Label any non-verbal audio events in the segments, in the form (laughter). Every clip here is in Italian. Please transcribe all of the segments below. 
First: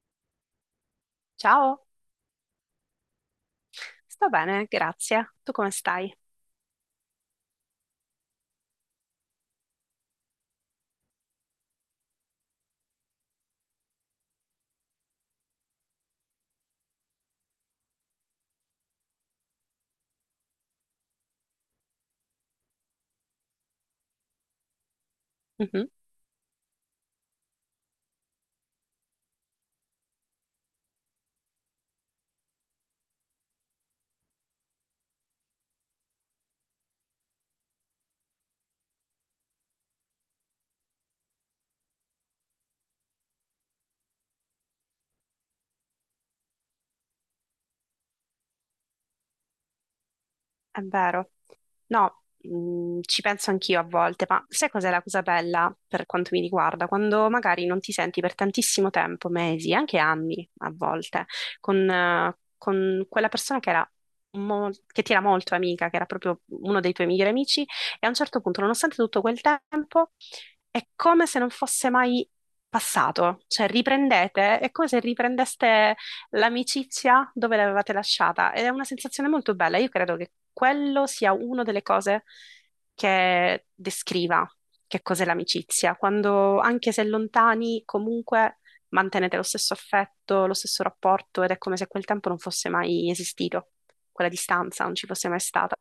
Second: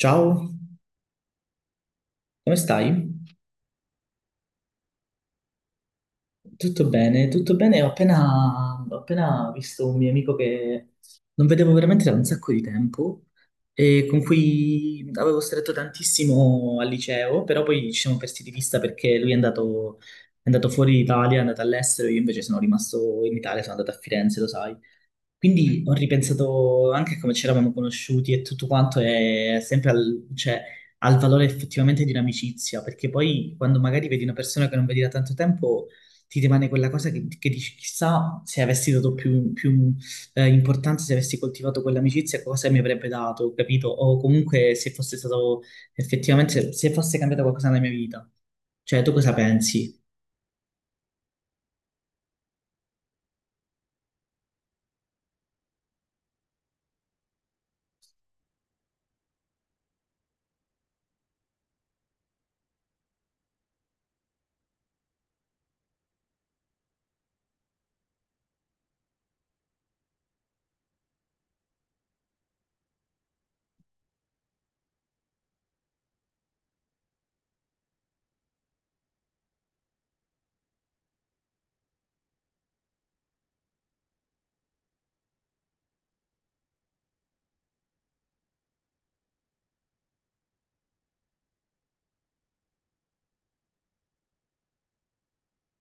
Ciao, Ciao, come stai? sto bene, grazie. Tu come stai? Tutto bene, tutto bene. Ho appena visto un mio amico che non vedevo veramente da un sacco di tempo e con cui avevo stretto tantissimo al liceo, però poi ci siamo persi di vista perché lui è andato fuori d'Italia, è andato all'estero, io invece sono rimasto in Italia, sono andato a Firenze, lo sai. Quindi Mhm. ho ripensato anche a come ci eravamo conosciuti e tutto quanto è sempre al, cioè, al valore effettivamente di un'amicizia, perché poi quando magari vedi una persona che non vedi da tanto tempo, ti rimane quella cosa che dici, chissà se avessi dato più importanza, se avessi coltivato quell'amicizia, cosa mi avrebbe dato, capito? O comunque se fosse stato effettivamente, se fosse cambiato qualcosa nella mia vita. Cioè, tu cosa pensi? È vero. No, ci penso anch'io a volte, ma sai cos'è la cosa bella per quanto mi riguarda? Quando magari non ti senti per tantissimo tempo, mesi, anche anni a volte, con quella persona che era che ti era molto amica, che era proprio uno dei tuoi migliori amici, e a un certo punto, nonostante tutto quel tempo, è come se non fosse mai passato, cioè riprendete, è come se riprendeste l'amicizia dove l'avevate lasciata ed è una sensazione molto bella. Io credo che quello sia una delle cose che descriva che cos'è l'amicizia, quando anche se lontani comunque mantenete lo stesso affetto, lo stesso rapporto ed è come se quel tempo non fosse mai esistito, quella distanza non ci fosse mai stata.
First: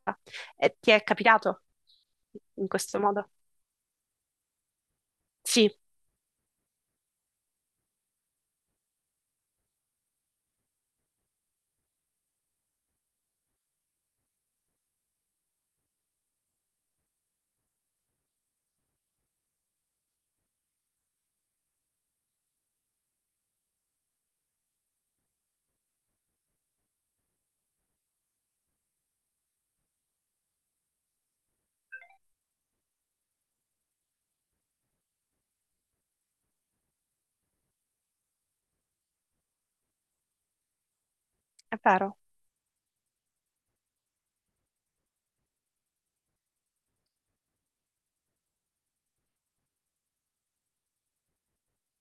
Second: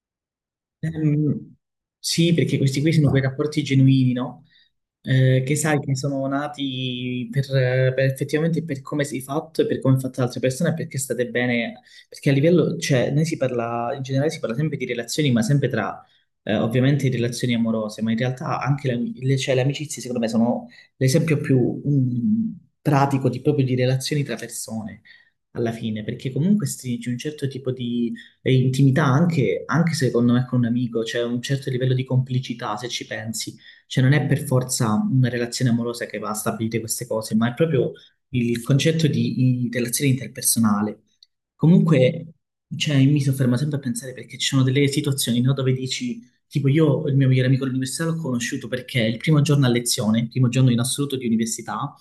E ti è Ehm, capitato sì, perché in questi qui questo sono quei modo? rapporti genuini, no? Che Sì, sai che sono nati per effettivamente per come sei fatto e per come è fatta l'altra persona e perché state bene, perché a livello, cioè, noi si parla, in generale si parla sempre di relazioni, ma sempre tra, ovviamente, relazioni amorose, ma in realtà anche cioè, le amicizie, secondo me, sono l'esempio più pratico di, proprio di relazioni tra persone. Alla fine, perché comunque stringi un certo tipo di intimità anche secondo me con un amico, cioè un certo livello di complicità, se ci pensi cioè non è per forza una relazione amorosa che va a stabilire queste cose, ma è proprio il concetto di relazione interpersonale. è vero. Comunque, cioè, mi soffermo sempre a pensare perché ci sono delle situazioni, no, dove dici, tipo io il mio migliore amico all'università l'ho conosciuto perché il primo giorno a lezione, il primo giorno in assoluto di università,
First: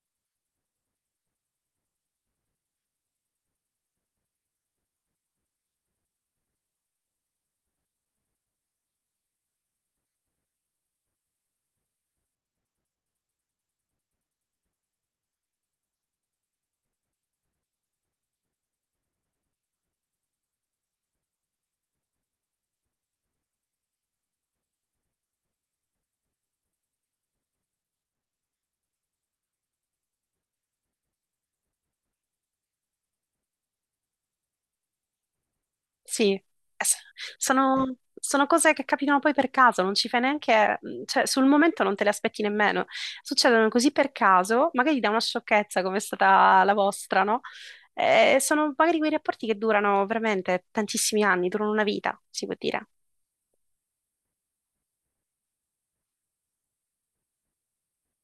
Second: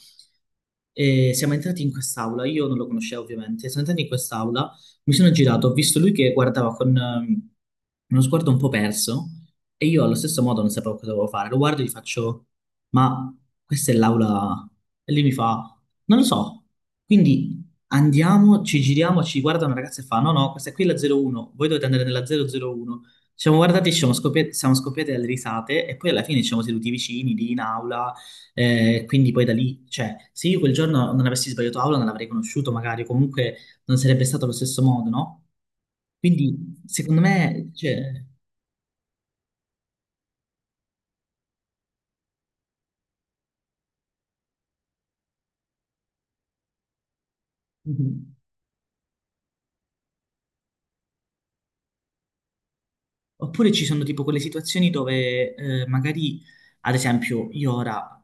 e siamo entrati in quest'aula, io non lo conoscevo ovviamente, siamo entrati in quest'aula, mi sono girato, ho visto lui che guardava con uno sguardo un po' perso e io allo stesso modo non sapevo cosa dovevo fare. Lo guardo e gli faccio, ma questa è l'aula. E lui mi fa, non lo so. Quindi andiamo, ci giriamo, ci guarda una ragazza e fa, no, no, questa qui è la 01, voi dovete andare nella 001. Ci siamo guardati, ci siamo scoppiati dalle risate e poi alla fine ci siamo seduti vicini, lì in aula. Quindi poi da lì, cioè, se io quel giorno non avessi sbagliato aula non l'avrei conosciuto magari, comunque non sarebbe stato allo stesso modo, no? Sì. Quindi, secondo me, Sono, cioè... sono cose che capitano poi per caso, non ci fai neanche, cioè sul momento non te le aspetti nemmeno. Succedono così per caso, magari da una sciocchezza come è stata la vostra, no? Mhm. Sono magari quei rapporti che durano veramente tantissimi anni, durano una vita, si può dire. Oppure ci sono tipo quelle situazioni dove magari, ad esempio, io ora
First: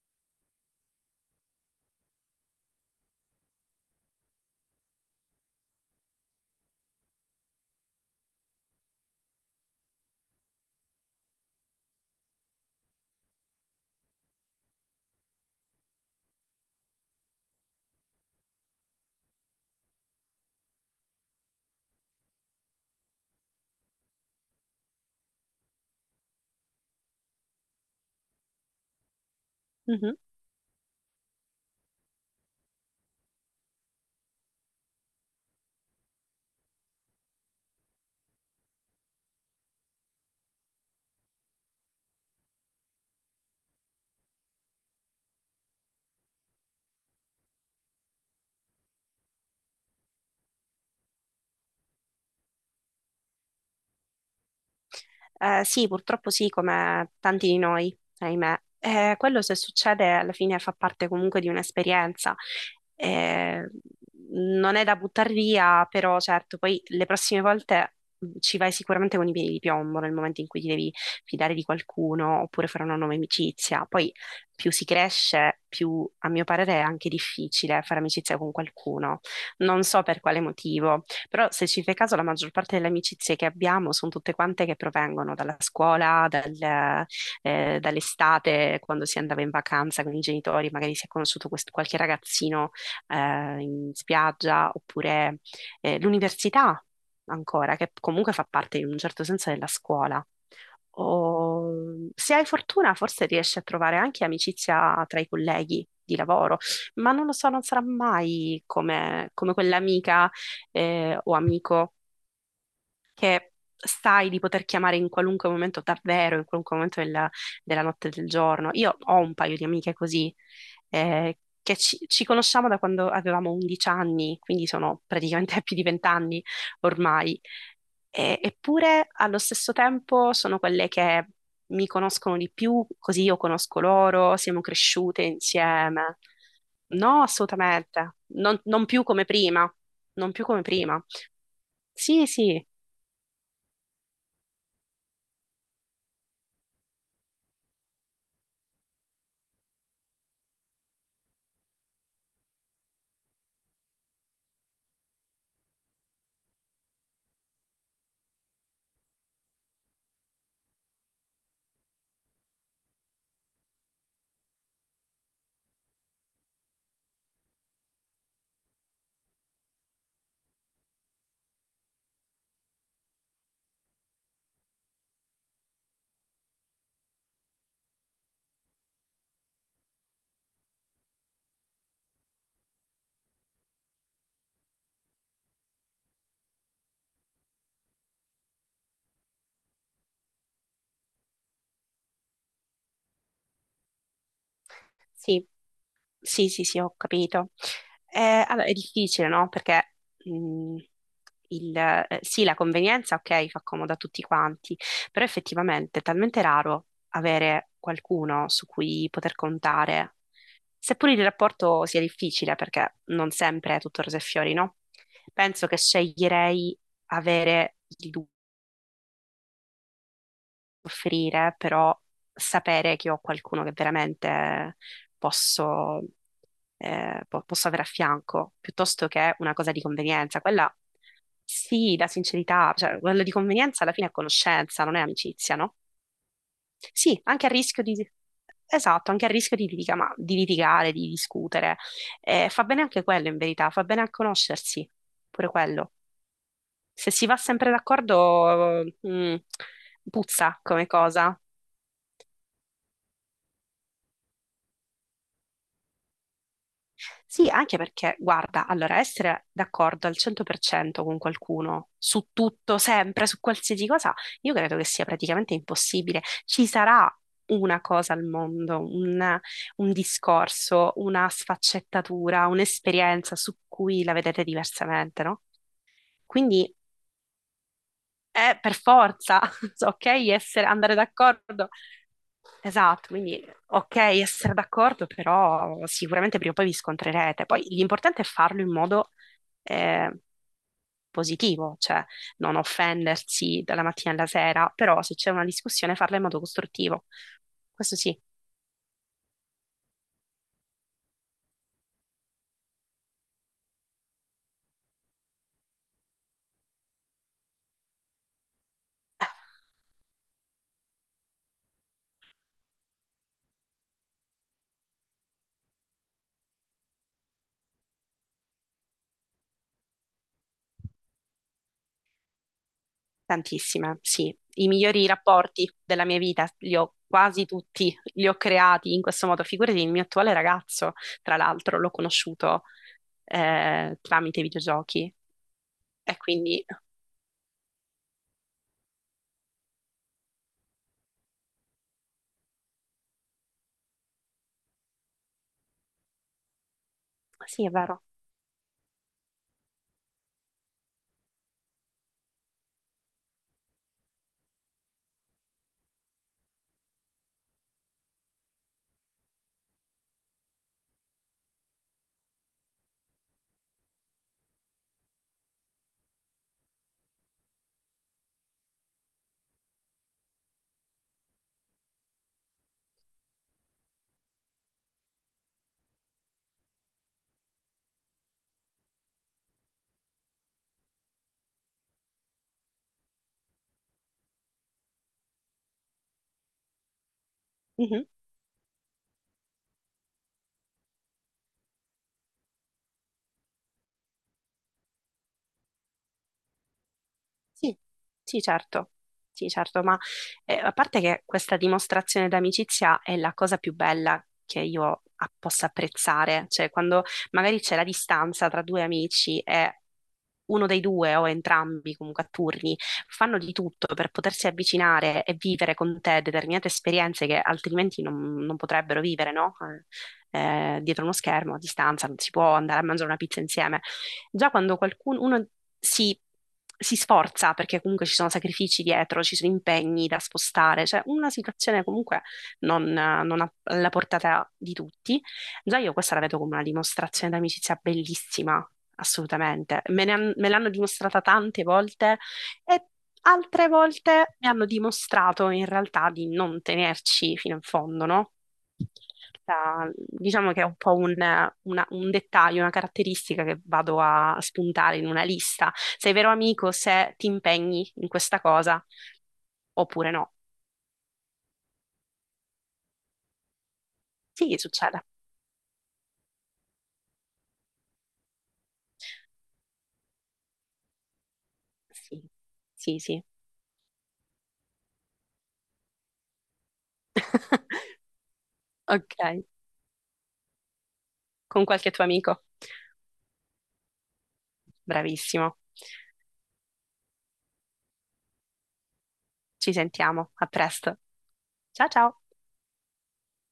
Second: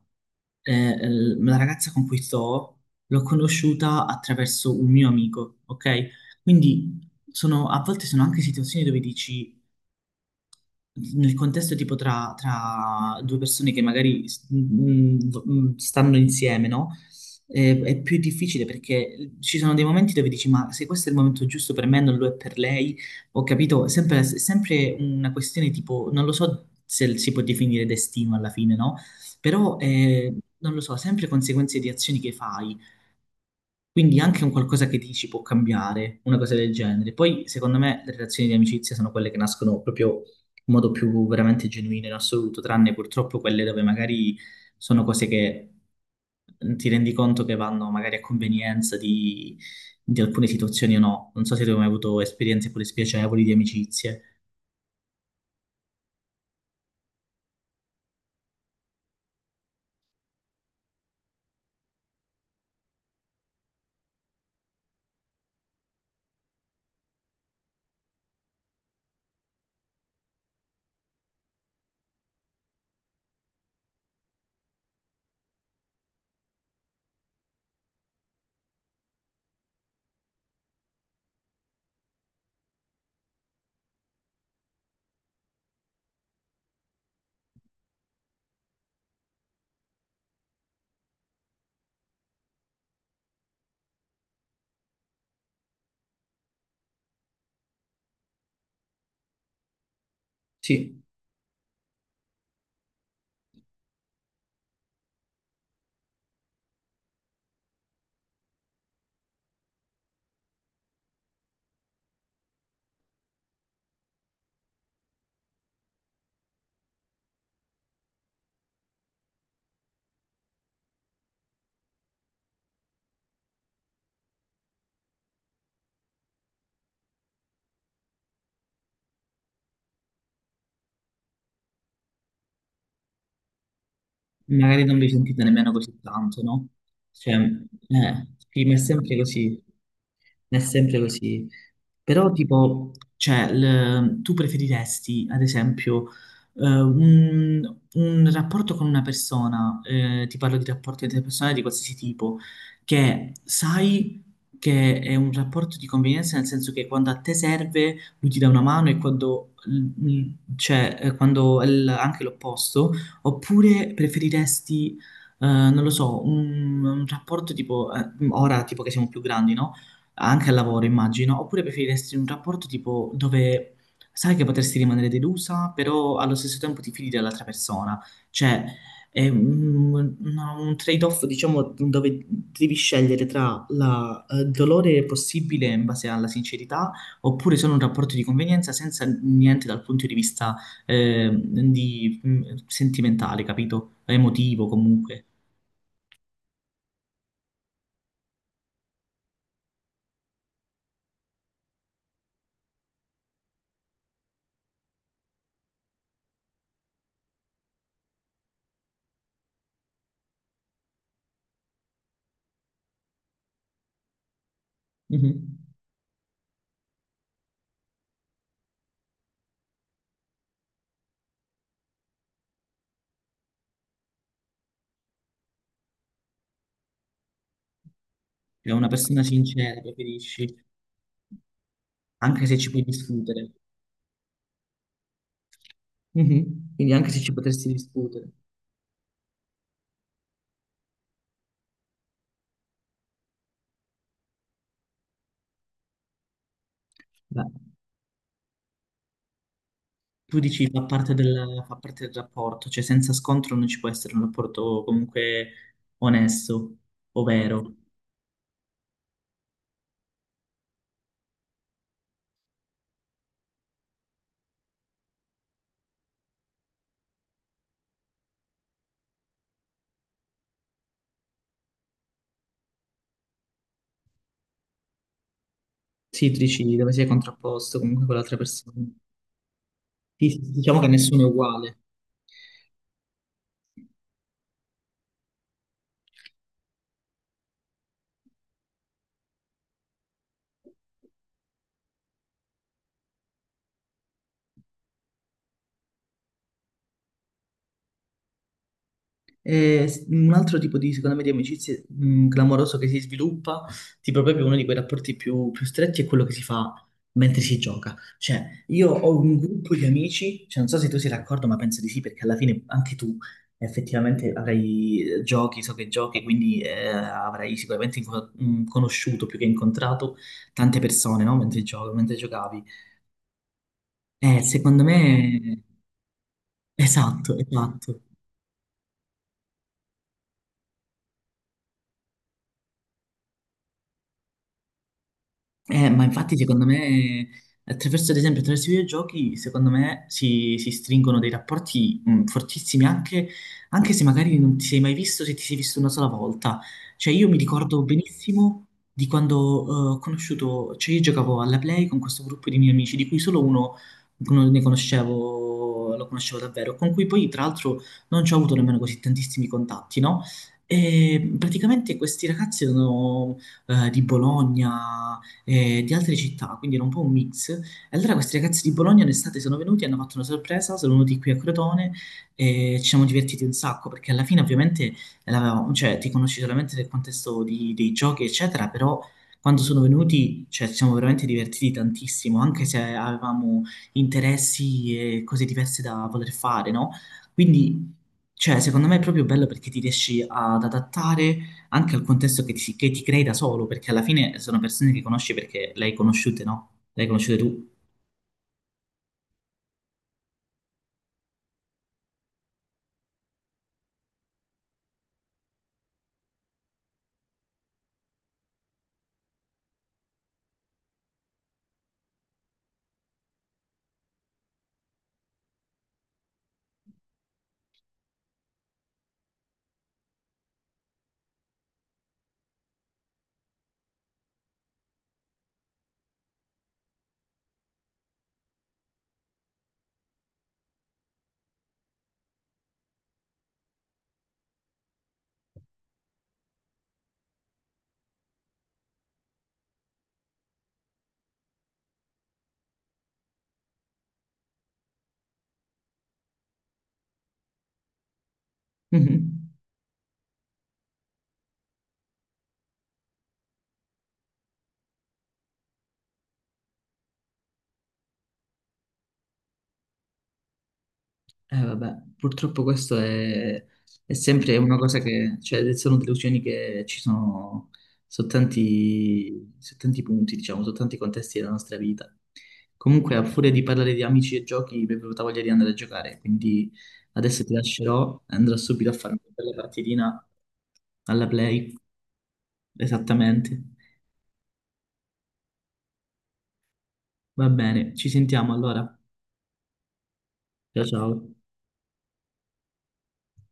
la ragazza con cui sto l'ho conosciuta attraverso un mio amico, ok? Quindi sono- a volte sono anche situazioni dove dici, nel contesto tipo tra due persone che magari mm, mm, stanno insieme, no? È, più difficile perché ci sono dei momenti dove dici, ma se questo è il momento giusto per me, non lo è per lei, ho capito, è sempre una questione tipo, non lo so se si può definire destino alla fine, no? Però, non lo so, sempre conseguenze di azioni che fai. Quindi anche un qualcosa che dici può cambiare, una cosa del genere. Poi, secondo me, le relazioni di amicizia sono quelle che nascono proprio in modo più veramente genuino in assoluto, tranne purtroppo quelle dove magari sono cose che ti rendi conto che vanno magari a convenienza di alcune situazioni o no. Non so se tu hai mai avuto esperienze pure spiacevoli di amicizie. Sì, purtroppo sì, come tanti di noi, ahimè. Quello se succede alla fine fa parte comunque di un'esperienza. Eh, Non è da buttare via, però certo, poi le prossime volte ci vai sicuramente con i piedi di piombo nel momento in cui ti devi fidare di qualcuno oppure fare una nuova amicizia. Poi più si cresce, più a mio parere è anche difficile fare amicizia con qualcuno. Non so per quale motivo. Però se ci fai caso, la maggior parte delle amicizie che abbiamo sono tutte quante che provengono dalla scuola, dall'estate, quando si andava in vacanza con i genitori, magari si è conosciuto qualche ragazzino eh, in spiaggia, oppure l'università ancora, che comunque fa parte in un certo senso della scuola, Sì. o se hai fortuna forse riesci a trovare anche amicizia tra i colleghi di lavoro, ma non lo so, non sarà mai come, come quell'amica o amico che sai di poter chiamare in qualunque momento, davvero, in qualunque momento della, della notte e del giorno. Io ho un paio di amiche così, eh, che ci, ci conosciamo da quando avevamo 11 anni, quindi sono praticamente (laughs) più di 20 anni ormai. Eppure allo stesso tempo sono quelle che mi conoscono di più, così io conosco loro, siamo Magari non vi cresciute sentite nemmeno così insieme. tanto, no? No, Cioè, assolutamente, non, sì, ma è non più sempre come così, prima, non più è come sempre prima. così. Sì, Però, sì, tipo, cioè, l- tu preferiresti, ad esempio, un rapporto con una persona, ti parlo di rapporti interpersonali di qualsiasi tipo, che sai che è un rapporto di convenienza, nel senso che quando a te serve lui ti dà una mano e quando, cioè, quando è l- anche l'opposto. Oppure preferiresti, non lo so, un rapporto tipo, ora tipo che siamo più grandi, no? Anche al lavoro, immagino. Oppure preferiresti un rapporto tipo dove sai che potresti rimanere delusa, però allo stesso tempo ti fidi dell'altra persona. Cioè, è un, una- un trade-off, diciamo, dove devi scegliere tra la- il dolore possibile in base alla sincerità oppure sono un rapporto di convenienza senza niente dal punto di vista sentimentale, capito? Emotivo comunque. sì. Sì, sì, sì, ho capito. Allora, è difficile, no? Perché mh, sì, la convenienza, ok, fa comodo a tutti quanti, però effettivamente è talmente raro avere qualcuno su cui poter contare, seppur il rapporto sia difficile, perché non sempre è tutto rose e fiori, no? Mhm. Penso che sceglierei avere il offrire, però sapere che ho qualcuno che veramente posso, posso avere a fianco, È una piuttosto persona che una cosa di sincera, convenienza. preferisci, Quella sì, la anche se ci sincerità, puoi cioè quella di discutere. convenienza alla fine è conoscenza, non è amicizia, no? Mhm. Quindi anche se Sì, ci anche a potresti rischio di... discutere, Esatto, anche a rischio di, di litigare, di discutere. Fa bene anche quello, in verità, fa bene a conoscersi, pure quello. Se si va beh, sempre d'accordo, tu puzza dici come cosa. Fa parte del rapporto, cioè senza scontro non ci può essere un rapporto comunque onesto, Sì, ovvero. anche perché, guarda, allora essere d'accordo al 100% con qualcuno su tutto, sempre, su qualsiasi cosa, io credo che sia praticamente impossibile. Ci sarà una cosa al mondo, un discorso, una sfaccettatura, un'esperienza su cui la vedete diversamente, no? Sì, tu Quindi dici dove sei contrapposto comunque con l'altra è persona. per forza, (laughs) so, ok, Sì, sì, essere, diciamo che andare nessuno è d'accordo. uguale. Esatto, quindi ok essere d'accordo, però sicuramente prima o poi vi scontrerete. Poi l'importante è farlo in modo eh, positivo, cioè non offendersi dalla mattina alla sera, però se c'è una discussione farla in modo costruttivo. Questo sì. E s- un altro tipo di, secondo me, di amicizie clamoroso che si sviluppa, tipo proprio uno di quei rapporti più, più stretti, è quello che si fa mentre si gioca. Cioè, io ho Eh, un gruppo di amici, cioè, non so se tu sei d'accordo, ma penso di sì, perché alla fine anche tu effettivamente avrai giochi, so che giochi, quindi avrai sicuramente conosciuto più che incontrato tante persone, no? Mentre mentre giocavi. tantissime, sì. I Secondo migliori me, rapporti della mia vita li ho esatto, quasi tutti, esatto. li ho creati in questo modo. Figurati, il mio attuale ragazzo, tra l'altro, l'ho conosciuto tramite videogiochi Ma e infatti secondo quindi... me, attraverso, ad esempio, attraverso i videogiochi, secondo me si stringono dei rapporti fortissimi, anche, anche se magari non ti sei mai visto, se ti sei visto una sola volta. Cioè io mi Sì, è ricordo vero. benissimo di quando ho conosciuto, cioè io giocavo alla Play con questo gruppo di miei amici, di cui solo uno non ne conoscevo, lo conoscevo davvero, con cui poi tra l'altro non ci ho avuto nemmeno così tantissimi contatti, no? E praticamente questi ragazzi erano di Bologna di altre città, quindi era un po' un mix. E allora questi ragazzi di Bologna in estate sono venuti, hanno fatto una sorpresa, sono venuti qui a Crotone e ci siamo divertiti un sacco, perché alla fine ovviamente l'avevamo- cioè, ti conosci solamente nel contesto di- dei giochi, eccetera, però quando sono venuti, cioè, ci siamo veramente divertiti tantissimo, anche se avevamo interessi e cose diverse da voler fare, no? Quindi, Mhm. cioè, secondo me è proprio bello perché ti riesci ad adattare anche al contesto che ti crei da solo, perché alla fine sono persone che conosci perché le hai conosciute, no? Le hai conosciute tu. Sì, sì, certo. Sì, certo, ma a parte che questa dimostrazione d'amicizia è la cosa più bella che io possa apprezzare, cioè quando magari c'è la distanza tra due amici e uno dei due o entrambi comunque a turni fanno di tutto per potersi avvicinare e vivere con te determinate esperienze che altrimenti non, non potrebbero vivere, no? Dietro uno schermo a distanza non si può andare a mangiare una pizza insieme. Già quando qualcuno uno si, si sforza, perché comunque ci sono sacrifici dietro, ci sono impegni da spostare, cioè una situazione comunque non a- alla portata di tutti, già io questa la vedo come una dimostrazione d'amicizia bellissima. Assolutamente, me l'hanno dimostrata tante volte e altre volte mi hanno dimostrato in realtà di non tenerci fino in fondo, no? Mhm. Diciamo che è un po' un dettaglio, una caratteristica che vado a spuntare in una lista. Sei vero amico se ti impegni in questa cosa oppure no. Vabbè, purtroppo questo è Sì, sempre una cosa succede. che, cioè, sono delusioni che ci sono su tanti punti, diciamo, su tanti contesti della nostra vita. Sì, sì, Comunque, sì. a furia di parlare di amici e giochi, mi è venuta voglia di andare a giocare, quindi adesso ti (laughs) lascerò e andrò subito a fare una Ok, bella partitina alla con play, qualche tuo amico. esattamente. Bravissimo. Va bene, ci sentiamo allora. Ci sentiamo. A Ciao presto. ciao. Ciao ciao.